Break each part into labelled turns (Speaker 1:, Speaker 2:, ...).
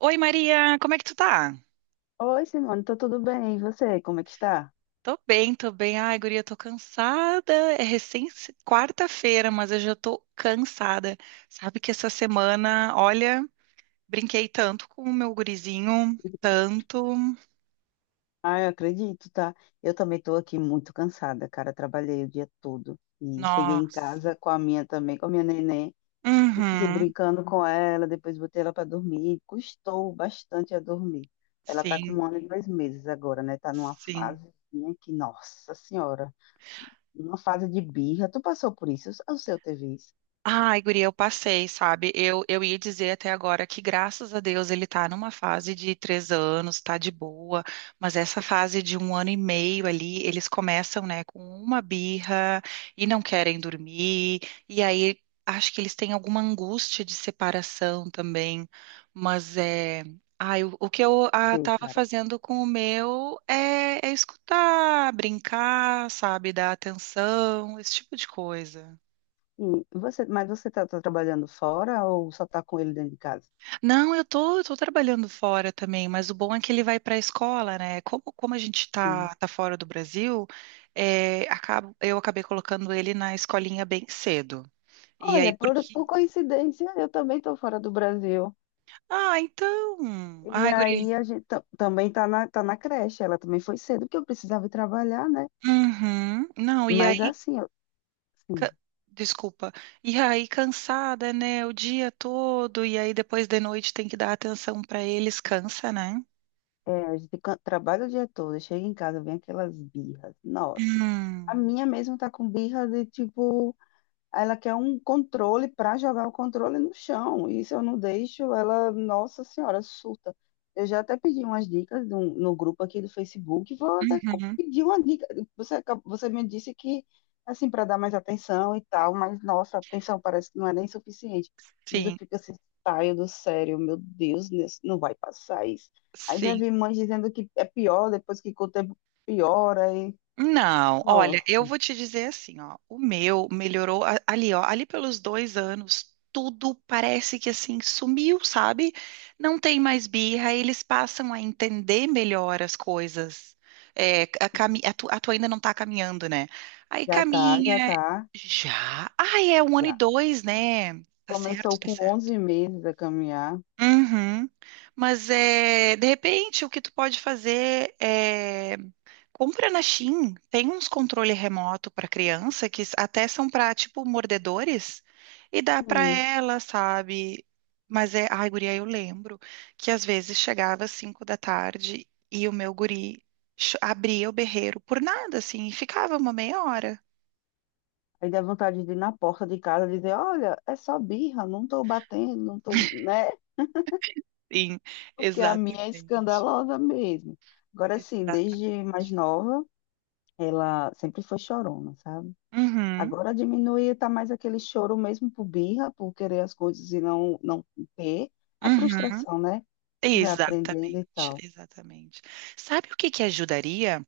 Speaker 1: Oi, Maria, como é que tu tá?
Speaker 2: Oi, Simone, tô tudo bem? E você, como é que está?
Speaker 1: Tô bem, tô bem. Ai, guria, tô cansada. É recém quarta-feira, mas eu já tô cansada. Sabe que essa semana, olha, brinquei tanto com o meu gurizinho, tanto.
Speaker 2: Ah, eu acredito, tá? Eu também tô aqui muito cansada, cara. Trabalhei o dia todo e cheguei em
Speaker 1: Nossa.
Speaker 2: casa com a minha neném, e fiquei
Speaker 1: Uhum.
Speaker 2: brincando com ela, depois botei ela para dormir. Custou bastante a dormir. Ela tá com um
Speaker 1: Sim,
Speaker 2: ano e dois meses agora, né? Tá numa
Speaker 1: sim.
Speaker 2: fase que, nossa senhora, uma fase de birra. Tu passou por isso? O seu teve isso?
Speaker 1: Ai, guria, eu passei, sabe? Eu ia dizer até agora que, graças a Deus, ele tá numa fase de três anos, tá de boa, mas essa fase de um ano e meio ali, eles começam, né, com uma birra e não querem dormir, e aí acho que eles têm alguma angústia de separação também, mas é. Ai, o que eu
Speaker 2: Sim,
Speaker 1: tava
Speaker 2: cara.
Speaker 1: fazendo com o meu é escutar, brincar, sabe, dar atenção, esse tipo de coisa.
Speaker 2: E você, mas você tá trabalhando fora ou só tá com ele dentro de casa?
Speaker 1: Não, eu tô trabalhando fora também, mas o bom é que ele vai para a escola, né? Como a gente tá fora do Brasil, é, eu acabei colocando ele na escolinha bem cedo. E aí,
Speaker 2: Olha, por,
Speaker 1: porque.
Speaker 2: por coincidência, eu também estou fora do Brasil.
Speaker 1: Ah, então.
Speaker 2: E
Speaker 1: Ai,
Speaker 2: aí
Speaker 1: guri.
Speaker 2: a gente também tá na creche. Ela também foi cedo, porque eu precisava ir trabalhar, né?
Speaker 1: Uhum. Não, e
Speaker 2: Mas
Speaker 1: aí.
Speaker 2: assim, eu, assim,
Speaker 1: ca- Desculpa. E aí, cansada, né? O dia todo, e aí depois de noite tem que dar atenção para eles, cansa, né?
Speaker 2: é, a gente trabalha o dia todo, chega em casa, vem aquelas birras. Nossa, a
Speaker 1: Hum.
Speaker 2: minha mesmo tá com birra de tipo. Ela quer um controle para jogar o controle no chão. E se eu não deixo, ela, nossa senhora, surta. Eu já até pedi umas dicas no, no grupo aqui do Facebook. Vou até
Speaker 1: Uhum.
Speaker 2: pedir uma dica. Você me disse que, assim, para dar mais atenção e tal, mas nossa, a atenção parece que não é nem suficiente. Às vezes
Speaker 1: Sim,
Speaker 2: eu fico assim, saio do sério, meu Deus, não vai passar isso. Aí já
Speaker 1: sim.
Speaker 2: vi mães dizendo que é pior, depois que com o tempo piora.
Speaker 1: Não, olha,
Speaker 2: Nossa,
Speaker 1: eu vou te dizer assim, ó, o meu melhorou ali, ó, ali pelos dois anos, tudo parece que assim sumiu, sabe? Não tem mais birra, eles passam a entender melhor as coisas. É, a tua ainda não tá caminhando, né? Aí
Speaker 2: já tá, já
Speaker 1: caminha,
Speaker 2: tá.
Speaker 1: já. Ai, é um ano e
Speaker 2: Já.
Speaker 1: dois, né? Tá certo,
Speaker 2: Começou
Speaker 1: tá
Speaker 2: com
Speaker 1: certo.
Speaker 2: 11 meses a caminhar.
Speaker 1: Uhum. Mas é, de repente o que tu pode fazer é compra na Shein, tem uns controle remoto para criança que até são para tipo mordedores e dá para
Speaker 2: Hum.
Speaker 1: ela, sabe? Mas é, ai, guria, eu lembro que às vezes chegava às 5 da tarde e o meu guri abria o berreiro por nada assim e ficava uma meia hora.
Speaker 2: Aí dá vontade de ir na porta de casa e dizer, olha, é só birra, não tô batendo, não tô, né?
Speaker 1: Sim,
Speaker 2: Porque a minha é
Speaker 1: exatamente.
Speaker 2: escandalosa mesmo. Agora sim,
Speaker 1: Exatamente.
Speaker 2: desde mais nova, ela sempre foi chorona, sabe?
Speaker 1: Uhum,
Speaker 2: Agora diminui, tá mais aquele choro mesmo por birra, por querer as coisas e não ter. A
Speaker 1: uhum.
Speaker 2: frustração, né? Que vai aprendendo e
Speaker 1: Exatamente,
Speaker 2: tal.
Speaker 1: exatamente. Sabe o que que ajudaria?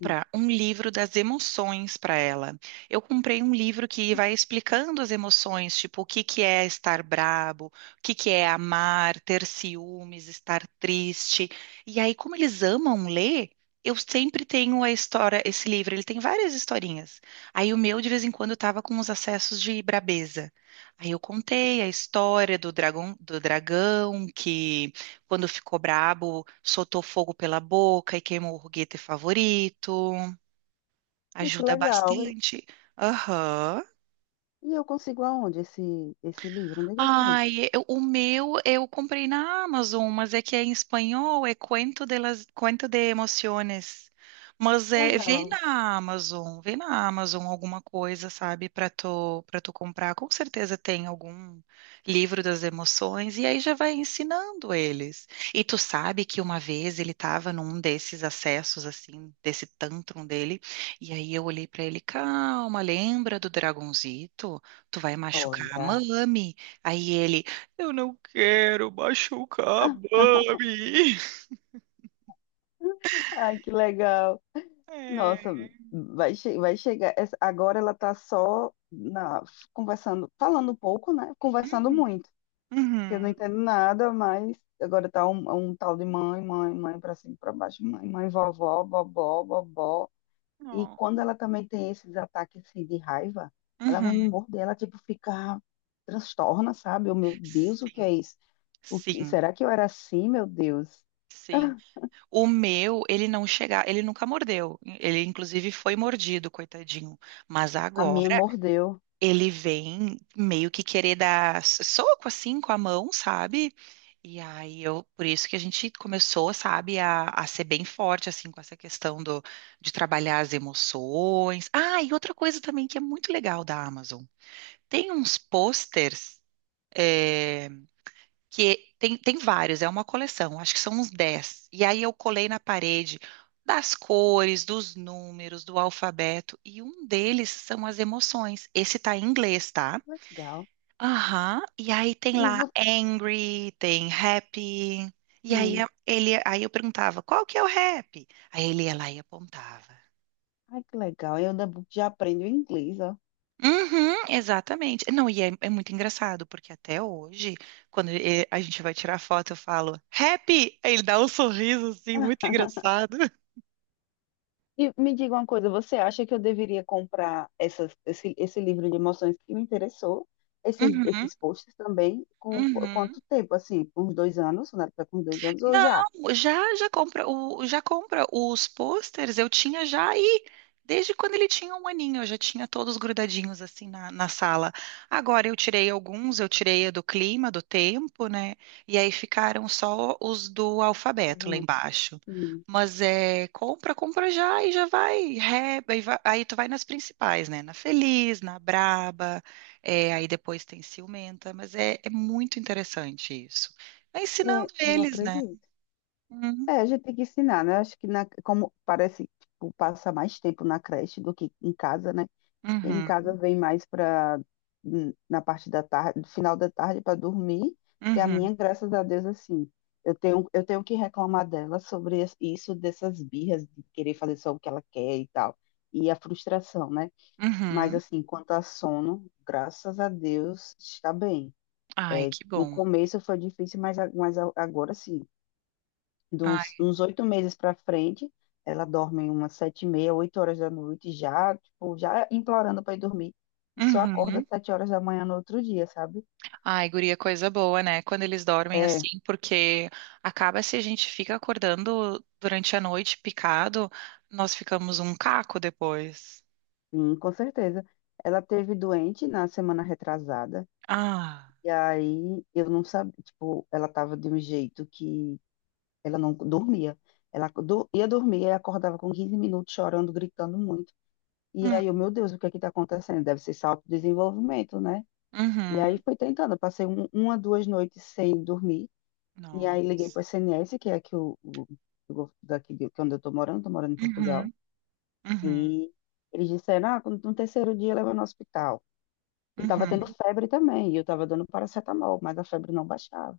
Speaker 2: Hum.
Speaker 1: um livro das emoções para ela. Eu comprei um livro que vai explicando as emoções, tipo o que que é estar brabo, o que que é amar, ter ciúmes, estar triste. E aí, como eles amam ler, eu sempre tenho a história, esse livro, ele tem várias historinhas. Aí o meu de vez em quando estava com uns acessos de brabeza. Aí eu contei a história do dragão que quando ficou brabo, soltou fogo pela boca e queimou o foguete favorito.
Speaker 2: Ah, que
Speaker 1: Ajuda
Speaker 2: legal. E,
Speaker 1: bastante. Aham.
Speaker 2: e eu consigo aonde esse livro? Onde é que eu compro?
Speaker 1: Ai, o meu eu comprei na Amazon, mas é que é em espanhol, é Cuento de las, Cuento de Emociones. Mas é,
Speaker 2: Legal.
Speaker 1: vê na Amazon alguma coisa, sabe, para tu comprar. Com certeza tem algum livro das emoções e aí já vai ensinando eles. E tu sabe que uma vez ele estava num desses acessos assim, desse tantrum dele, e aí eu olhei para ele, calma, lembra do dragonzito? Tu vai machucar a
Speaker 2: Olha.
Speaker 1: mami. Aí ele, eu não quero machucar a
Speaker 2: Ah,
Speaker 1: Mami.
Speaker 2: ai, que legal. Nossa,
Speaker 1: É.
Speaker 2: vai, vai chegar. Agora ela tá só conversando, falando um pouco, né? Conversando
Speaker 1: Uhum.
Speaker 2: muito. Eu não
Speaker 1: Uhum.
Speaker 2: entendo nada, mas agora tá um tal de mãe, mãe, mãe pra cima, e pra baixo, mãe, mãe, vovó, bobó, bobó. E
Speaker 1: Não.
Speaker 2: quando ela também tem esses ataques assim, de raiva, ela vem me
Speaker 1: Uhum.
Speaker 2: morder, ela tipo fica transtorna, sabe? Oh, meu Deus, o que
Speaker 1: Sim,
Speaker 2: é isso?
Speaker 1: sim,
Speaker 2: Será que eu era assim, meu Deus?
Speaker 1: sim. O meu, ele não chegar, ele nunca mordeu. Ele, inclusive, foi mordido, coitadinho. Mas
Speaker 2: A
Speaker 1: agora
Speaker 2: minha mordeu.
Speaker 1: ele vem meio que querer dar soco assim com a mão, sabe? E aí eu, por isso que a gente começou, sabe, a ser bem forte, assim, com essa questão de trabalhar as emoções. Ah, e outra coisa também que é muito legal da Amazon. Tem uns posters, é, que tem vários, é uma coleção, acho que são uns 10. E aí eu colei na parede das cores, dos números, do alfabeto, e um deles são as emoções. Esse tá em inglês, tá?
Speaker 2: Legal.
Speaker 1: Aham. E aí tem
Speaker 2: E
Speaker 1: lá
Speaker 2: você.
Speaker 1: Angry, tem Happy. E aí
Speaker 2: Hum,
Speaker 1: ele, aí eu perguntava, qual que é o Happy? Aí ele ia lá e apontava.
Speaker 2: ai, que legal. Eu ainda já aprendo inglês, ó.
Speaker 1: Uhum, exatamente. Não, e é muito engraçado, porque até hoje, quando a gente vai tirar foto, eu falo, Happy! Aí ele dá um sorriso assim, muito engraçado.
Speaker 2: E me diga uma coisa, você acha que eu deveria comprar esse livro de emoções que me interessou? Esses,
Speaker 1: Uhum,
Speaker 2: esses posts também? Com
Speaker 1: uhum.
Speaker 2: quanto tempo? Assim, com uns 2 anos? Na época, com 2 anos? Ou já?
Speaker 1: Não, já já compra o já compra os posters, eu tinha já aí desde quando ele tinha um aninho, eu já tinha todos grudadinhos assim na sala. Agora eu tirei alguns, eu tirei a do clima, do tempo, né? E aí ficaram só os do
Speaker 2: Tá
Speaker 1: alfabeto lá
Speaker 2: vendo?
Speaker 1: embaixo.
Speaker 2: Sim.
Speaker 1: Mas é, compra, compra já e já vai, aí tu vai nas principais, né? Na Feliz, na Braba, é, aí depois tem Ciumenta, mas é muito interessante isso. Vai
Speaker 2: É,
Speaker 1: ensinando
Speaker 2: eu
Speaker 1: eles, né?
Speaker 2: acredito.
Speaker 1: Hum.
Speaker 2: É, a gente tem que ensinar, né? Acho que na, como parece, tipo, passa mais tempo na creche do que em casa, né? Em
Speaker 1: Uhum,
Speaker 2: casa vem mais para na parte da tarde, final da tarde para dormir, que a
Speaker 1: uhum,
Speaker 2: minha, graças a Deus, assim, eu tenho que reclamar dela sobre isso, dessas birras de querer fazer só o que ela quer e tal, e a frustração, né? Mas
Speaker 1: uhum.
Speaker 2: assim, quanto a sono, graças a Deus, está bem.
Speaker 1: Ai, que
Speaker 2: No
Speaker 1: bom.
Speaker 2: começo foi difícil, mas, agora sim, de uns
Speaker 1: Ai,
Speaker 2: uns 8 meses para frente, ela dorme umas 7h30, 8 horas da noite, já, tipo, já implorando para ir dormir, e só acorda
Speaker 1: uhum.
Speaker 2: 7 horas da manhã no outro dia, sabe?
Speaker 1: Ai, guria, coisa boa, né? Quando eles dormem
Speaker 2: É,
Speaker 1: assim, porque acaba se a gente fica acordando durante a noite picado, nós ficamos um caco depois.
Speaker 2: sim, com certeza. Ela teve doente na semana retrasada,
Speaker 1: Ah,
Speaker 2: e aí eu não sabia, tipo, ela tava de um jeito que ela não dormia. Ela ia dormir e acordava com 15 minutos chorando, gritando muito. E aí, eu,
Speaker 1: hum,
Speaker 2: meu Deus, o que é que tá acontecendo? Deve ser salto de desenvolvimento, né? E aí
Speaker 1: uhum.
Speaker 2: fui tentando, eu passei uma, 2 noites sem dormir, e aí liguei
Speaker 1: Nossa.
Speaker 2: para o SNS, que é aqui daqui de, que é onde eu estou morando em Portugal,
Speaker 1: Uhum, uhum,
Speaker 2: e eles disseram, ah, no terceiro dia leva no hospital. E estava tendo
Speaker 1: uhum.
Speaker 2: febre também, e eu estava dando paracetamol, mas a febre não baixava.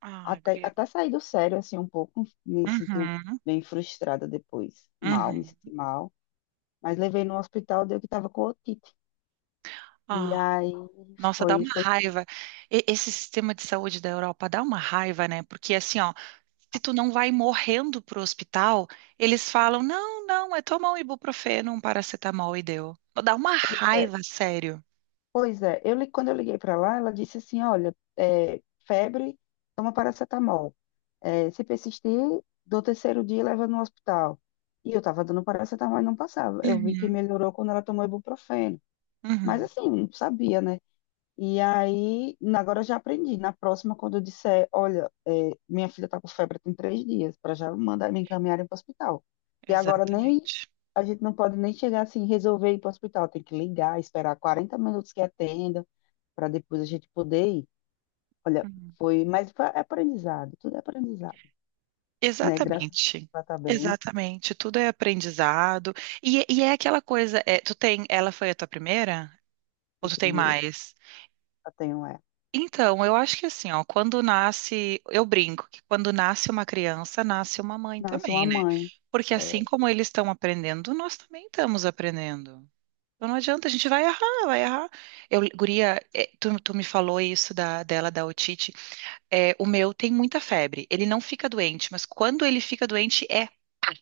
Speaker 1: Ai,
Speaker 2: Até,
Speaker 1: guria.
Speaker 2: até sair do sério, assim, um pouco, me senti
Speaker 1: Uhum,
Speaker 2: bem frustrada depois, mal, me senti
Speaker 1: uhum.
Speaker 2: mal. Mas levei no hospital, deu que estava com otite. E
Speaker 1: Ah.
Speaker 2: aí
Speaker 1: Nossa, dá
Speaker 2: foi,
Speaker 1: uma
Speaker 2: foi,
Speaker 1: raiva. Esse sistema de saúde da Europa dá uma raiva, né? Porque assim, ó, se tu não vai morrendo pro hospital, eles falam, não, não, é tomar um ibuprofeno, um paracetamol e deu. Dá uma raiva, sério.
Speaker 2: pois é, quando eu liguei para lá, ela disse assim, olha, é, febre, toma paracetamol. É, se persistir, do terceiro dia leva no hospital. E eu estava dando paracetamol e não passava. Eu vi que
Speaker 1: Uhum,
Speaker 2: melhorou quando ela tomou ibuprofeno. Mas
Speaker 1: uhum,
Speaker 2: assim, não sabia, né? E aí, agora eu já aprendi. Na próxima, quando eu disser, olha, é, minha filha está com febre tem 3 dias, para já mandar me encaminharem para o hospital. E agora nem
Speaker 1: exatamente.
Speaker 2: a gente não pode nem chegar assim, resolver ir para o hospital. Tem que ligar, esperar 40 minutos que atenda, para depois a gente poder ir. Olha,
Speaker 1: Uhum.
Speaker 2: foi, mas foi aprendizado, tudo é aprendizado, né? Graças a Deus
Speaker 1: Exatamente.
Speaker 2: ela tá bem,
Speaker 1: Exatamente. Tudo é aprendizado. E é aquela coisa, é, tu tem, ela foi a tua primeira? Ou
Speaker 2: em
Speaker 1: tu tem
Speaker 2: primeiro,
Speaker 1: mais?
Speaker 2: eu tenho ela.
Speaker 1: Então, eu acho que assim, ó, quando nasce, eu brinco que quando nasce uma criança, nasce uma mãe
Speaker 2: Nasceu uma
Speaker 1: também, né?
Speaker 2: mãe,
Speaker 1: Porque assim
Speaker 2: é,
Speaker 1: como eles estão aprendendo, nós também estamos aprendendo. Então não adianta, a gente vai errar, vai errar. Eu, guria, é, tu me falou isso da otite. É, o meu tem muita febre. Ele não fica doente, mas quando ele fica doente, é pá,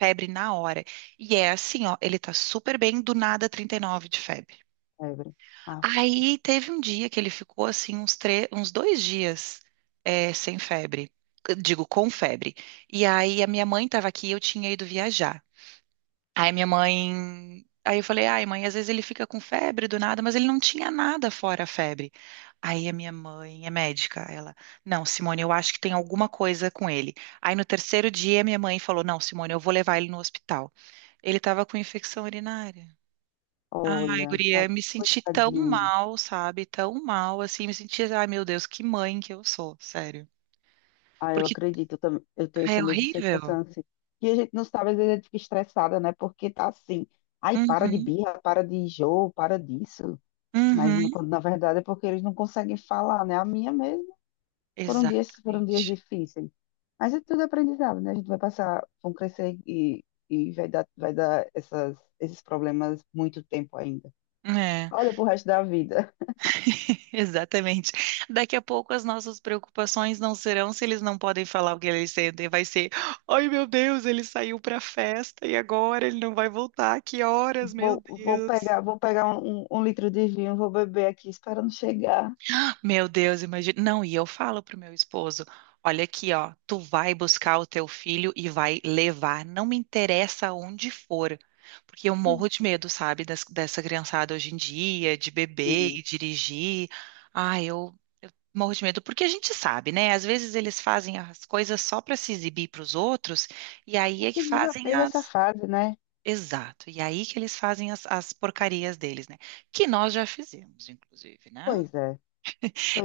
Speaker 1: febre na hora. E é assim, ó, ele tá super bem, do nada 39 de febre.
Speaker 2: Evelyn. Aff,
Speaker 1: Aí teve um dia que ele ficou assim uns dois dias sem febre. Eu digo, com febre. E aí a minha mãe estava aqui e eu tinha ido viajar. Aí minha mãe. Aí eu falei, ai, mãe, às vezes ele fica com febre do nada, mas ele não tinha nada fora a febre. Aí a minha mãe é médica. Ela, não, Simone, eu acho que tem alguma coisa com ele. Aí no terceiro dia, minha mãe falou, não, Simone, eu vou levar ele no hospital. Ele estava com infecção urinária. Ai,
Speaker 2: olha, tá,
Speaker 1: guria, me senti tão
Speaker 2: coitadinho.
Speaker 1: mal, sabe? Tão mal, assim, me senti, ai, meu Deus, que mãe que eu sou, sério.
Speaker 2: Ah, eu
Speaker 1: Porque
Speaker 2: acredito, eu tenho
Speaker 1: ai,
Speaker 2: essa
Speaker 1: é
Speaker 2: mesma
Speaker 1: horrível.
Speaker 2: sensação, assim. E a gente não sabe, às vezes a gente fica estressada, né? Porque tá assim, ai, para de
Speaker 1: Uhum,
Speaker 2: birra, para de jogo, para disso. Mas
Speaker 1: uhum,
Speaker 2: quando, na verdade é porque eles não conseguem falar, né? A minha mesmo, foram dias
Speaker 1: exatamente.
Speaker 2: difíceis. Mas é tudo aprendizado, né? A gente vai passar, vão crescer e, vai dar essas, esses problemas muito tempo ainda.
Speaker 1: É,
Speaker 2: Olha pro resto da vida.
Speaker 1: exatamente. Daqui a pouco as nossas preocupações não serão se eles não podem falar o que eles sentem, vai ser, ai, meu Deus, ele saiu pra festa e agora ele não vai voltar, que horas, meu
Speaker 2: Vou, vou
Speaker 1: Deus.
Speaker 2: pegar, vou pegar um, um litro de vinho, vou beber aqui, esperando chegar.
Speaker 1: Meu Deus, imagina. Não, e eu falo pro meu esposo, olha aqui, ó, tu vai buscar o teu filho e vai levar, não me interessa onde for, porque eu morro de medo, sabe, dessa criançada hoje em dia, de beber e
Speaker 2: Sim.
Speaker 1: dirigir. Ah, eu morro de medo, porque a gente sabe, né? Às vezes eles fazem as coisas só para se exibir para os outros, e aí
Speaker 2: É,
Speaker 1: é
Speaker 2: porque a
Speaker 1: que
Speaker 2: gente já
Speaker 1: fazem
Speaker 2: teve essa
Speaker 1: as.
Speaker 2: fase, né?
Speaker 1: Exato, e aí que eles fazem as porcarias deles, né? Que nós já fizemos, inclusive, né?
Speaker 2: Pois é,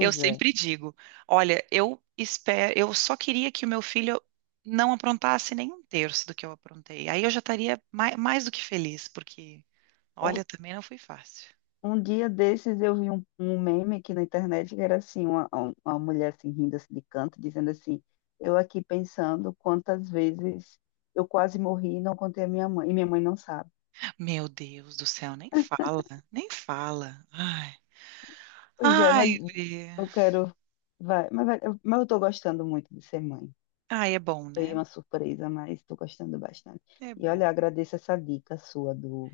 Speaker 1: Eu
Speaker 2: é.
Speaker 1: sempre digo, olha, eu espero, eu só queria que o meu filho não aprontasse nem um terço do que eu aprontei. Aí eu já estaria mais, mais do que feliz, porque,
Speaker 2: Um,
Speaker 1: olha, também não foi fácil.
Speaker 2: um dia desses eu vi um meme aqui na internet que era assim, uma mulher assim rindo assim, de canto, dizendo assim, eu aqui pensando quantas vezes eu quase morri e não contei a minha mãe, e minha mãe não sabe.
Speaker 1: Meu Deus do céu, nem fala, nem fala. Ai,
Speaker 2: Pois é, mas
Speaker 1: ai,
Speaker 2: eu
Speaker 1: guria.
Speaker 2: quero. Vai, mas eu tô gostando muito de ser mãe.
Speaker 1: Ai, é bom,
Speaker 2: Foi
Speaker 1: né?
Speaker 2: uma surpresa, mas tô gostando bastante.
Speaker 1: É
Speaker 2: E
Speaker 1: bom.
Speaker 2: olha, agradeço essa dica sua do,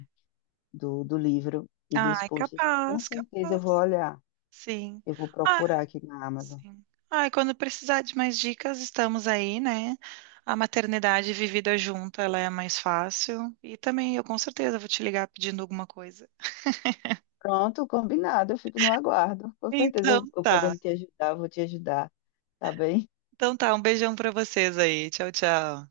Speaker 2: do, do livro e dos
Speaker 1: Ai,
Speaker 2: posts. Com
Speaker 1: capaz,
Speaker 2: certeza eu vou
Speaker 1: capaz.
Speaker 2: olhar.
Speaker 1: Sim.
Speaker 2: Eu vou procurar aqui na Amazon.
Speaker 1: Sim. Ah, e quando precisar de mais dicas, estamos aí, né? A maternidade vivida junta, ela é mais fácil. E também eu com certeza vou te ligar pedindo alguma coisa.
Speaker 2: Pronto, combinado. Eu fico no aguardo. Com certeza
Speaker 1: Então
Speaker 2: eu
Speaker 1: tá.
Speaker 2: podendo te ajudar, eu vou te ajudar. Tá bem?
Speaker 1: Então tá, um beijão pra vocês aí. Tchau, tchau.